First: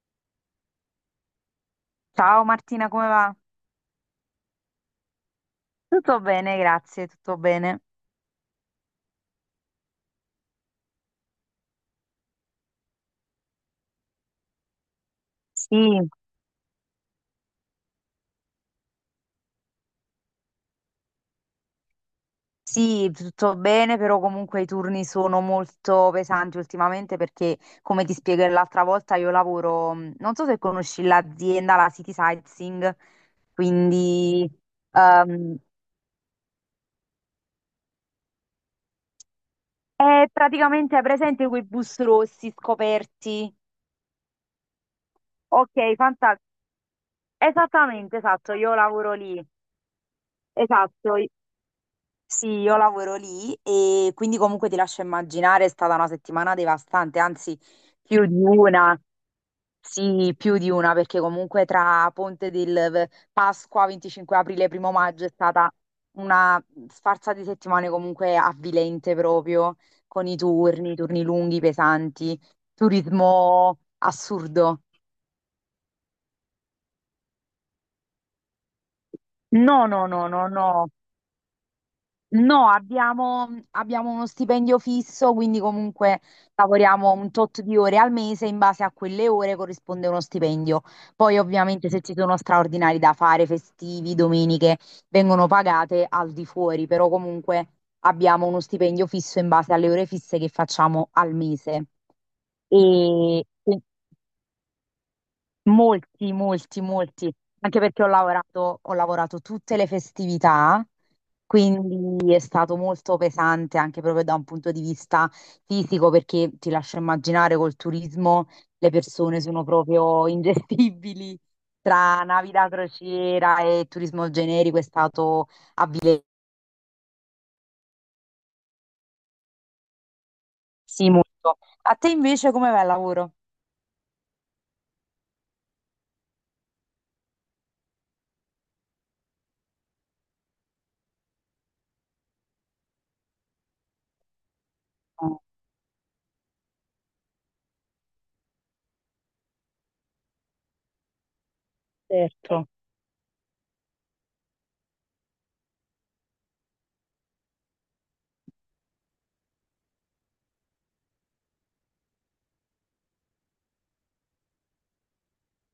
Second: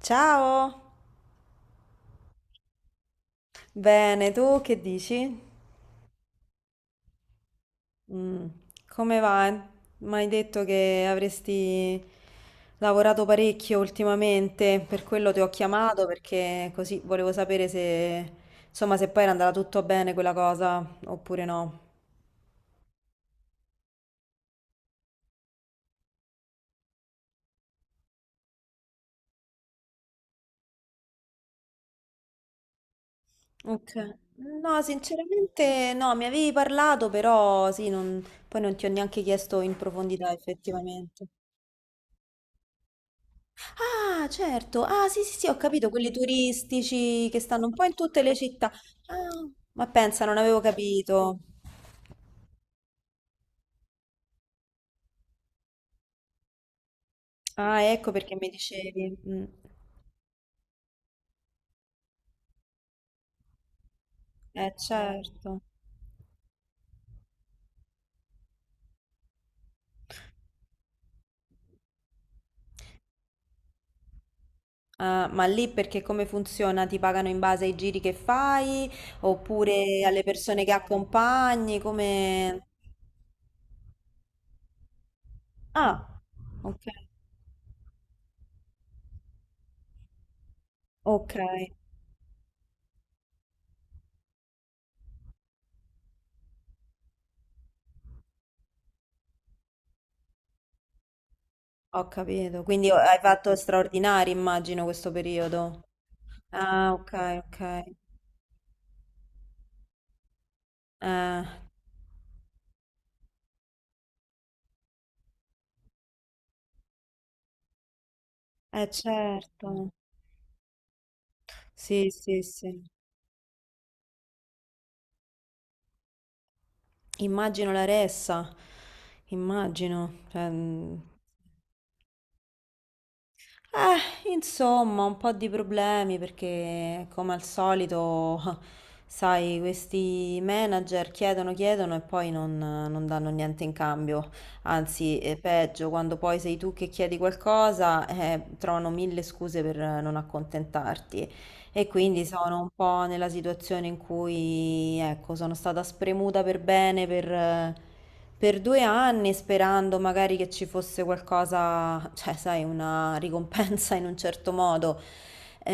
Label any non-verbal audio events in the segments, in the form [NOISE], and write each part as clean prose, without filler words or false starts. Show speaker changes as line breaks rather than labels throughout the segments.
Ciao!
Ciao Martina, come va?
Bene, tu che dici?
Tutto bene, grazie, tutto bene.
Mm, come va? Mi hai detto che avresti lavorato parecchio ultimamente, per quello ti ho chiamato
Sì,
perché così volevo sapere se, insomma, se poi era andata tutto bene quella cosa oppure no.
sì, tutto bene, però comunque i turni sono molto pesanti ultimamente perché, come ti spiego l'altra volta, io lavoro, non so se conosci l'azienda, la City Sightseeing,
Ok.
quindi
No,
ehm,
sinceramente no, mi avevi parlato, però sì, non- poi non ti ho neanche chiesto in
è
profondità
praticamente, hai
effettivamente.
presente quei bus rossi scoperti.
Ah, certo. Ah, sì, sì, sì, ho capito,
Ok,
quelli
fantastico.
turistici che stanno un po' in
Esattamente,
tutte le
esatto,
città.
io lavoro lì.
Ah, ma pensa, non avevo
Esatto,
capito.
sì, io lavoro lì e quindi comunque ti lascio immaginare, è stata una settimana devastante, anzi
Ah, ecco
più
perché
di
mi
una,
dicevi. Mm.
sì, più di una, perché comunque tra Pasqua, 25 aprile, primo maggio è
Certo.
stata una sfarza di settimane comunque avvilente proprio, con i turni, turni lunghi, pesanti, turismo assurdo.
Ah, ma lì perché come funziona? Ti pagano in base ai giri che fai
No,
oppure
no,
alle
no, no,
persone che
no.
accompagni? Come...
No, abbiamo uno stipendio fisso, quindi comunque
Ah, ok.
lavoriamo un tot di ore al mese, in base a quelle ore corrisponde uno stipendio.
Ok,
Poi ovviamente se ci sono straordinari da fare, festivi, domeniche, vengono pagate al di fuori, però comunque abbiamo uno stipendio fisso in base alle ore fisse che facciamo al mese.
ho capito. Quindi hai
E
fatto
e
straordinari, immagino, questo periodo.
molti, molti,
Ah,
molti,
ok,
anche
ok.
perché ho lavorato tutte le festività.
Eh,
Quindi è stato molto pesante anche proprio da un punto di vista fisico, perché ti lascio immaginare col turismo
eh
le persone sono
certo,
proprio ingestibili,
sì,
tra
sì,
navi da
sì.
crociera e turismo generico, è stato
Immagino la ressa, immagino. Cioè, mm.
sì molto. A te invece come va il lavoro?
Insomma, un po' di problemi perché come al solito, [LAUGHS] sai, questi manager chiedono, chiedono e poi non danno niente in cambio. Anzi, è
Ah,
peggio, quando poi sei tu che chiedi qualcosa, trovano mille scuse per non accontentarti. E quindi sono
certo.
un po' nella situazione in cui, ecco, sono stata spremuta per bene per 2 anni sperando magari che ci fosse qualcosa, cioè, sai, una ricompensa in un certo modo.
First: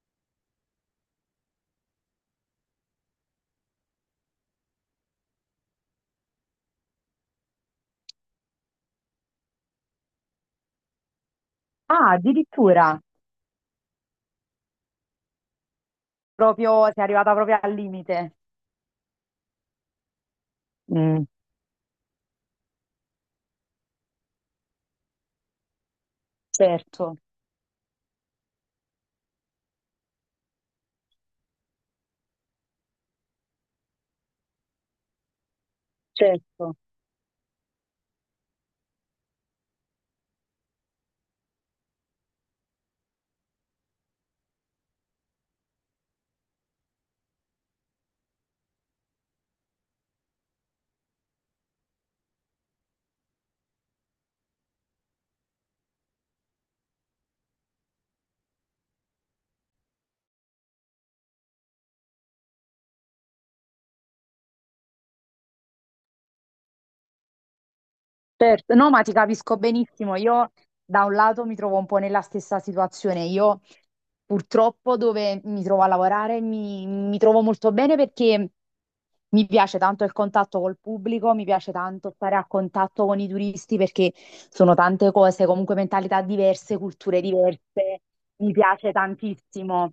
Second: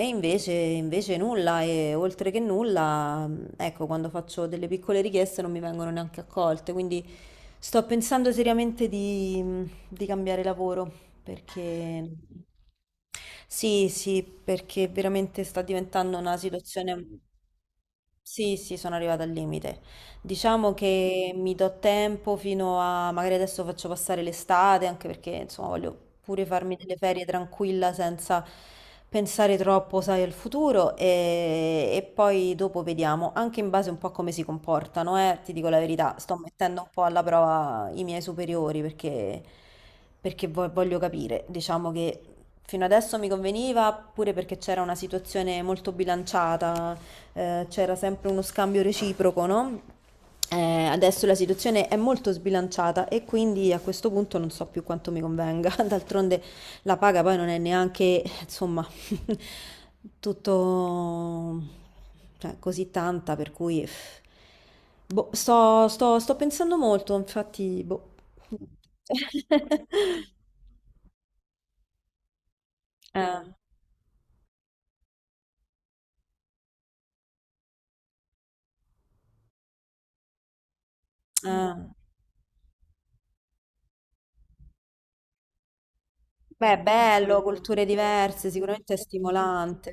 E invece, invece nulla, e oltre che nulla, ecco, quando faccio delle piccole richieste non mi vengono neanche accolte, quindi sto pensando seriamente di cambiare lavoro, perché
Ah, addirittura,
sì, sì, perché veramente sta diventando una
proprio sei
situazione...
arrivata proprio al limite.
Sì, sì, sono arrivata al limite. Diciamo
Mm,
che mi do tempo fino a, magari adesso faccio passare l'estate, anche perché insomma voglio pure farmi delle
certo,
ferie tranquilla senza pensare troppo, sai, al futuro e poi dopo vediamo, anche in base un po' a come si comportano, ti dico la verità, sto
certo.
mettendo un po' alla prova i miei superiori perché, perché voglio capire, diciamo che fino adesso mi conveniva pure perché c'era una situazione molto bilanciata, c'era sempre uno scambio reciproco, no? Adesso la situazione è molto sbilanciata e quindi a questo punto non so più quanto mi convenga. [LAUGHS] D'altronde la paga poi non è neanche, insomma, [LAUGHS] tutto cioè, così tanta, per cui pff, boh, sto pensando molto, infatti, boh.
Certo, no, ma ti capisco benissimo.
[LAUGHS]
Io Da un lato mi trovo un po' nella stessa situazione.
Eh,
Io purtroppo dove mi trovo a lavorare mi trovo molto bene perché mi piace tanto il contatto col pubblico, mi piace
eh.
tanto stare a contatto con i turisti, perché sono tante cose, comunque mentalità
Beh,
diverse,
è
culture
bello, culture
diverse.
diverse,
Mi piace
sicuramente è stimolante,
tantissimo.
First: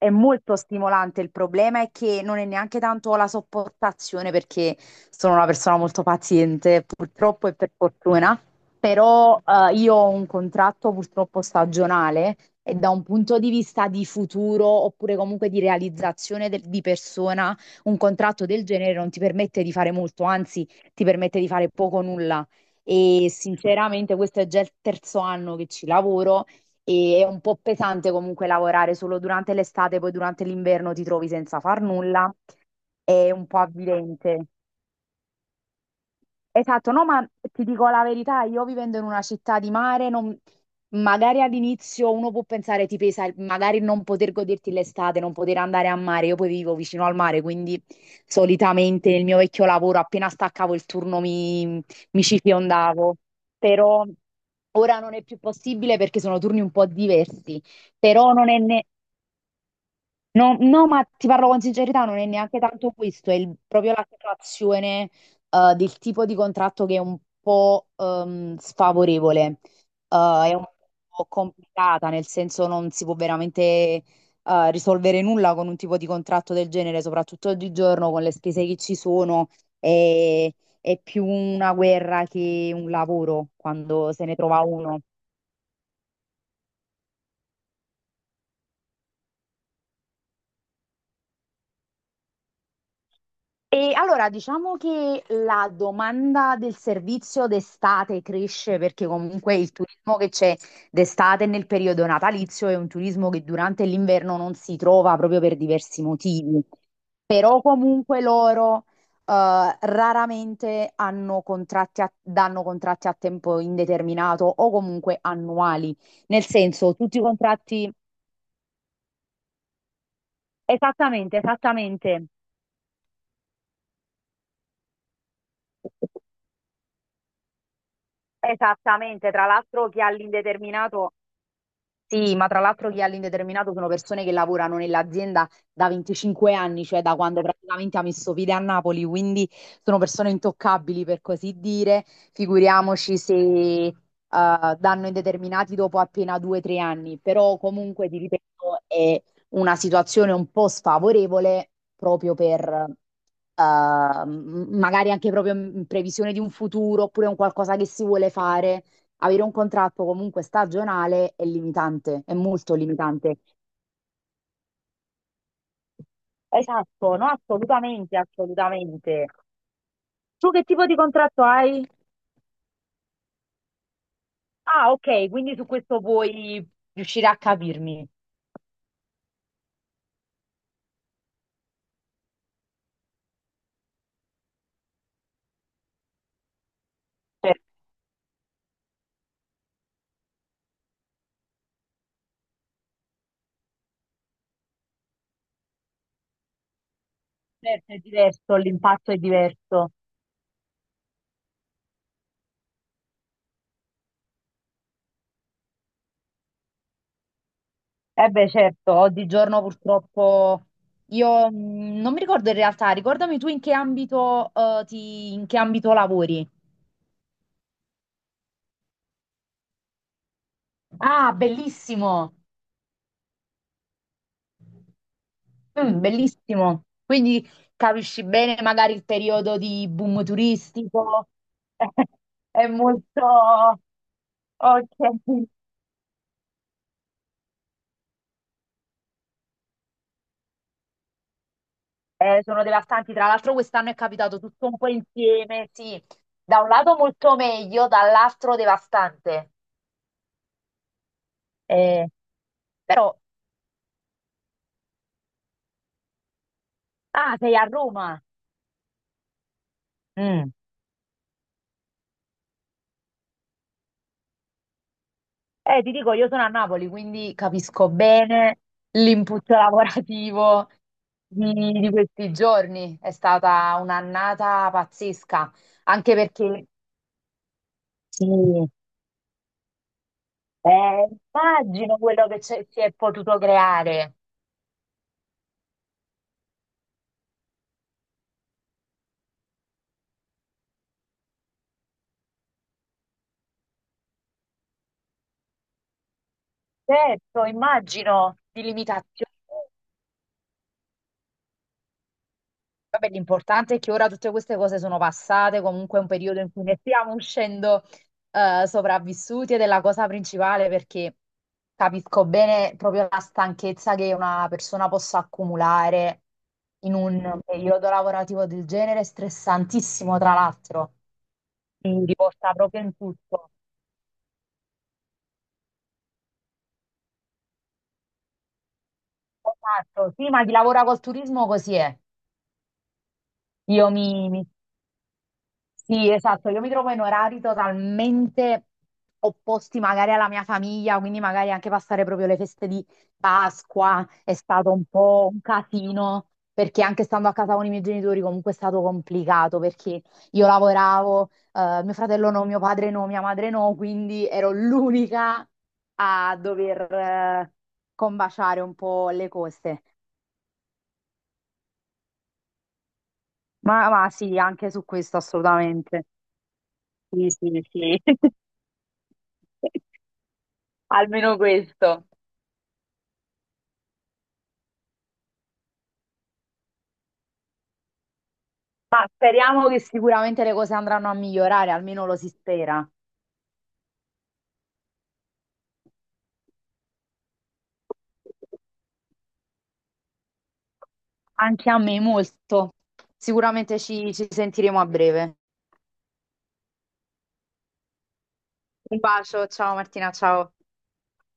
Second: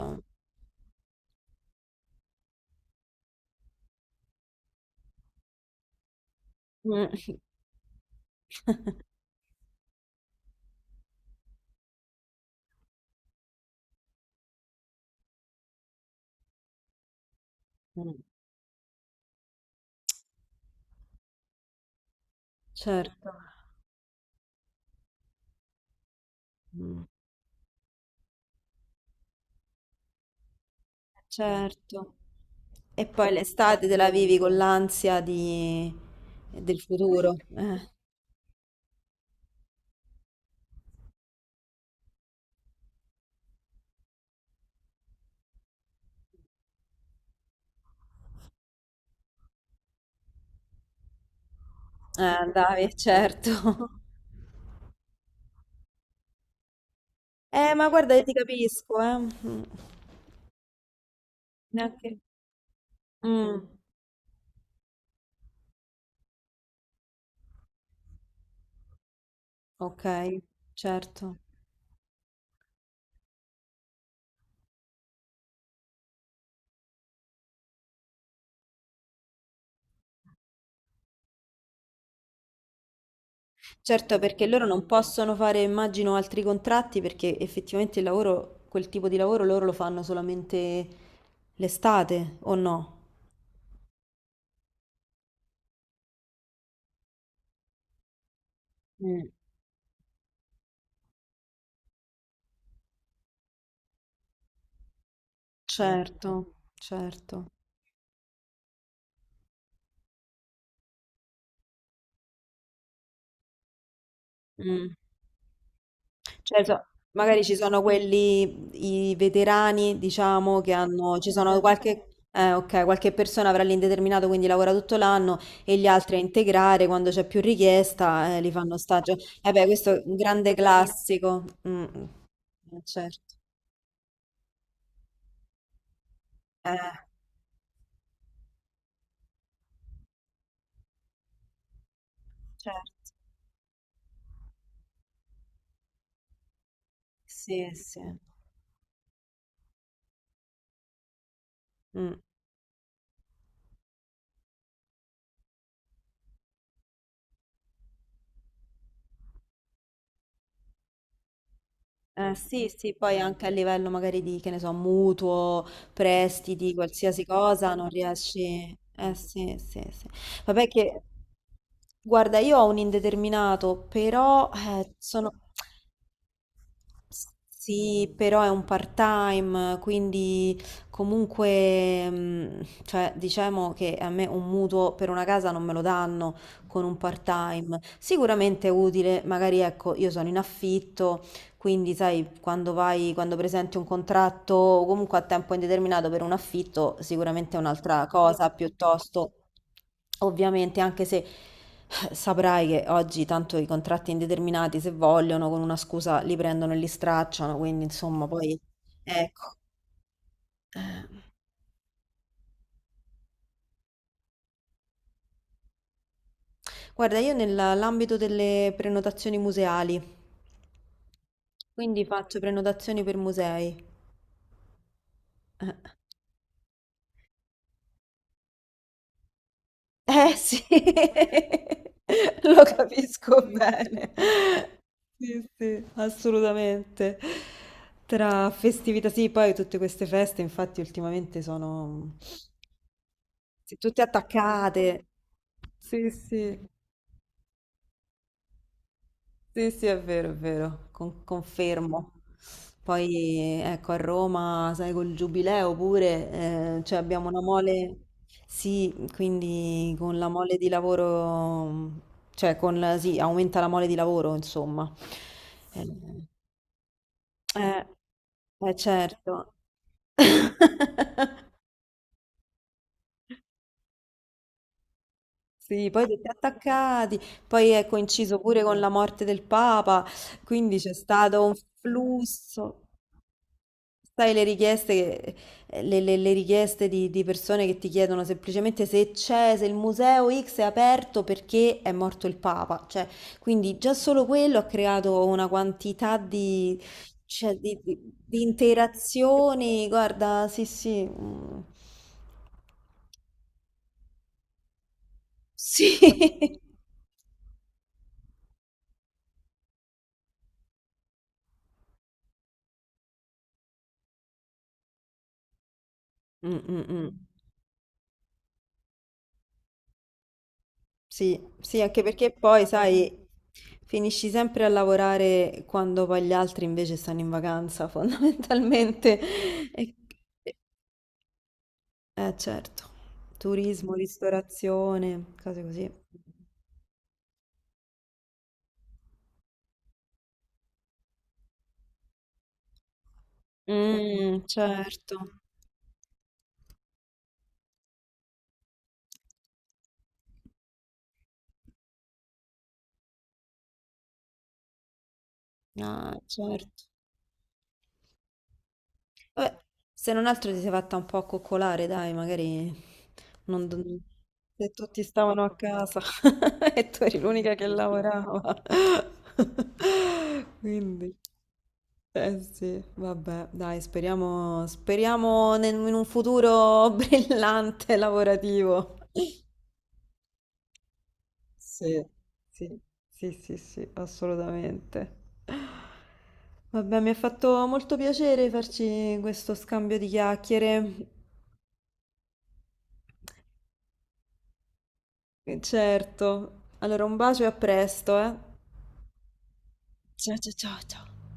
È molto stimolante, il problema è che non è neanche tanto la sopportazione, perché sono una persona molto paziente,
Mm.
purtroppo e per fortuna,
[LAUGHS]
però io ho un contratto purtroppo stagionale e da un punto di vista di futuro oppure comunque di realizzazione di persona, un
Mm.
contratto del genere non ti permette di fare molto, anzi ti permette di fare poco o nulla. E
Certo.
sinceramente questo è già il terzo anno che ci lavoro.
Mm.
È un po' pesante comunque lavorare solo durante l'estate, poi durante l'inverno ti trovi senza far
Certo.
nulla.
E
È
poi
un po'
l'estate te la vivi
avvilente.
con l'ansia di... del
Esatto, no, ma
futuro.
ti dico la verità, io vivendo in una città di mare, magari all'inizio uno può pensare ti pesa magari non poter goderti l'estate, non poter andare a mare. Io poi vivo vicino al mare, quindi solitamente nel mio vecchio lavoro appena staccavo il turno mi ci
Dai,
fiondavo.
certo. [LAUGHS]
Però ora non è più possibile perché sono turni un po' diversi,
Ma guarda, io ti
però non è ne-
capisco, eh. Mm.
no, no, ma ti parlo con sincerità,
Neanche...
non è neanche tanto questo, è
Mm.
proprio la situazione del tipo di contratto che è un po' sfavorevole.
Ok,
È un po'
certo.
complicata, nel senso non si può veramente risolvere nulla con un tipo di contratto del genere, soprattutto oggigiorno con le spese che ci sono. È, è più una guerra che un lavoro quando
Certo,
se ne
perché
trova
loro non
uno.
possono fare, immagino, altri contratti perché effettivamente il lavoro, quel tipo di lavoro loro lo fanno solamente l'estate, o no?
E allora diciamo che la domanda del servizio d'estate cresce, perché
Mm,
comunque il turismo che c'è d'estate nel periodo natalizio è un turismo che durante l'inverno non si trova proprio per diversi
certo,
motivi,
certo.
però comunque loro raramente danno contratti a tempo indeterminato o
Mm.
comunque annuali, nel
Cioè, so-
senso tutti i
Magari ci sono
contratti,
quelli, i veterani, diciamo, che hanno, ci
esattamente,
sono qualche,
esattamente.
ok, qualche persona avrà l'indeterminato, quindi lavora tutto l'anno, e gli altri a integrare quando c'è più richiesta, li fanno stagio.
Esattamente, tra
Eh beh,
l'altro
questo
chi
è
ha
un grande
l'indeterminato,
classico. Mm, mm,
sì, ma tra l'altro chi è
certo.
all'indeterminato sono persone che lavorano nell'azienda da 25 anni,
Eh,
cioè da quando praticamente ha messo piede a Napoli, quindi sono persone intoccabili, per così dire.
certo.
Figuriamoci se danno indeterminati dopo appena due o tre anni, però
Sì, sì.
comunque ti ripeto, è una situazione un po' sfavorevole
Mh.
proprio per magari anche proprio in previsione di un futuro oppure un qualcosa che si vuole fare, avere un contratto comunque stagionale è limitante, è
Sì,
molto
sì, poi
limitante.
anche a livello magari di, che ne so, mutuo, prestiti,
Esatto,
qualsiasi
no,
cosa, non
assolutamente,
riesci... Eh
assolutamente.
sì, sì, sì.
Tu che
Vabbè
tipo di
che,
contratto hai?
guarda, io ho un indeterminato, però
Ah, ok,
sono...
quindi su questo puoi riuscire a capirmi.
Sì, però è un part-time, quindi comunque, mm, cioè, diciamo che a me un mutuo per una casa non me lo danno con un
Certo.
part-time. Sicuramente è utile, magari ecco, io sono in affitto. Quindi, sai, quando vai, quando presenti un contratto o comunque a tempo indeterminato per un affitto, sicuramente è
Certo, è
un'altra cosa
diverso, l'impatto è
piuttosto.
diverso.
Ovviamente, anche se saprai che oggi tanto i contratti indeterminati, se vogliono, con una scusa li prendono e li stracciano, quindi insomma,
Eh beh,
poi
certo,
ecco.
oggigiorno purtroppo
Eh,
io non mi ricordo in realtà, ricordami tu in che ambito, in che ambito lavori.
guarda, io nell'ambito delle prenotazioni museali,
Ah,
quindi
bellissimo!
faccio prenotazioni per musei. Eh.
Mm, bellissimo. Quindi capisci bene magari il periodo di boom
Eh sì,
turistico. [LAUGHS]
[LAUGHS] lo
È
capisco
molto...
bene. Sì,
Ok.
sì, assolutamente. Tra festività, sì, poi tutte queste feste, infatti, ultimamente sono
Sono devastanti. Tra l'altro
sì,
quest'anno è
tutte
capitato tutto un po'
attaccate.
insieme, sì.
Sì, sì.
Da un lato molto meglio, dall'altro devastante.
Sì, sì, è vero,
Eh,
confermo.
però...
Poi ecco, a Roma, sai, col giubileo pure, cioè abbiamo
Ah,
una
sei a
mole,
Roma.
sì, quindi con la
Mm.
mole di lavoro, cioè con, sì, aumenta la mole di lavoro, insomma.
Ti dico,
Eh,
io sono a Napoli, quindi
eh,
capisco bene l'input [LAUGHS]
certo.
lavorativo di,
[LAUGHS]
di questi giorni. È stata un'annata pazzesca,
Sì, poi
anche
tutti
perché
attaccati, poi è coinciso pure
sì,
con la morte del Papa, quindi c'è stato un
immagino quello si
flusso.
è potuto creare.
Sai, le richieste, le richieste di persone che ti chiedono semplicemente se c'è, se il museo X è aperto perché è morto il Papa. Cioè, quindi già solo quello ha creato una quantità di,
Certo,
cioè,
immagino
di
di limitazioni.
interazioni. Guarda, sì, sì. Mm.
Vabbè, l'importante è che ora tutte queste cose sono passate,
Sì.
comunque è un periodo in
[LAUGHS]
cui ne stiamo uscendo sopravvissuti, ed è la cosa principale, perché capisco bene proprio la stanchezza che una persona possa accumulare
Mm, mm,
in
mm.
un periodo lavorativo del genere, stressantissimo tra l'altro,
Sì, sì, anche
quindi
perché
porta
poi,
proprio in
sai,
tutto.
finisci sempre a lavorare quando poi gli altri invece stanno in vacanza, [LAUGHS] fondamentalmente. E,
Esatto, sì, ma chi lavora col turismo così è.
certo,
Io
turismo,
mi, mi
ristorazione, cose così.
Sì, esatto, io mi trovo in orari totalmente opposti magari alla mia famiglia, quindi magari anche passare proprio le feste di Pasqua è
Mm,
stato un
certo,
po' un casino, perché anche stando a casa con i miei genitori comunque è stato complicato, perché io lavoravo, mio fratello no, mio padre no, mia madre no, quindi ero l'unica
ah,
a dover,
certo.
combaciare un po' le
Vabbè,
cose.
se non altro ti sei fatta un po' accoccolare, dai, magari non...
Ma,
non-
ma sì, anche
se
su
tutti
questo
stavano a casa
assolutamente.
[LAUGHS] e tu eri
Sì,
l'unica
sì,
che
sì.
lavorava.
[LAUGHS]
[LAUGHS] Quindi,
Almeno questo.
eh sì, vabbè, dai, speriamo, speriamo in un futuro [LAUGHS] brillante lavorativo.
Ma speriamo che sicuramente le cose andranno a migliorare,
Sì,
almeno lo si
sì,
spera.
sì, sì, sì, assolutamente. Vabbè, mi ha fatto molto piacere farci questo scambio di chiacchiere.
Anche a me molto. Sicuramente ci sentiremo a breve.
Certo. Allora, un bacio e a presto, eh.
Un bacio, ciao Martina,
Ciao ciao
ciao.
ciao ciao.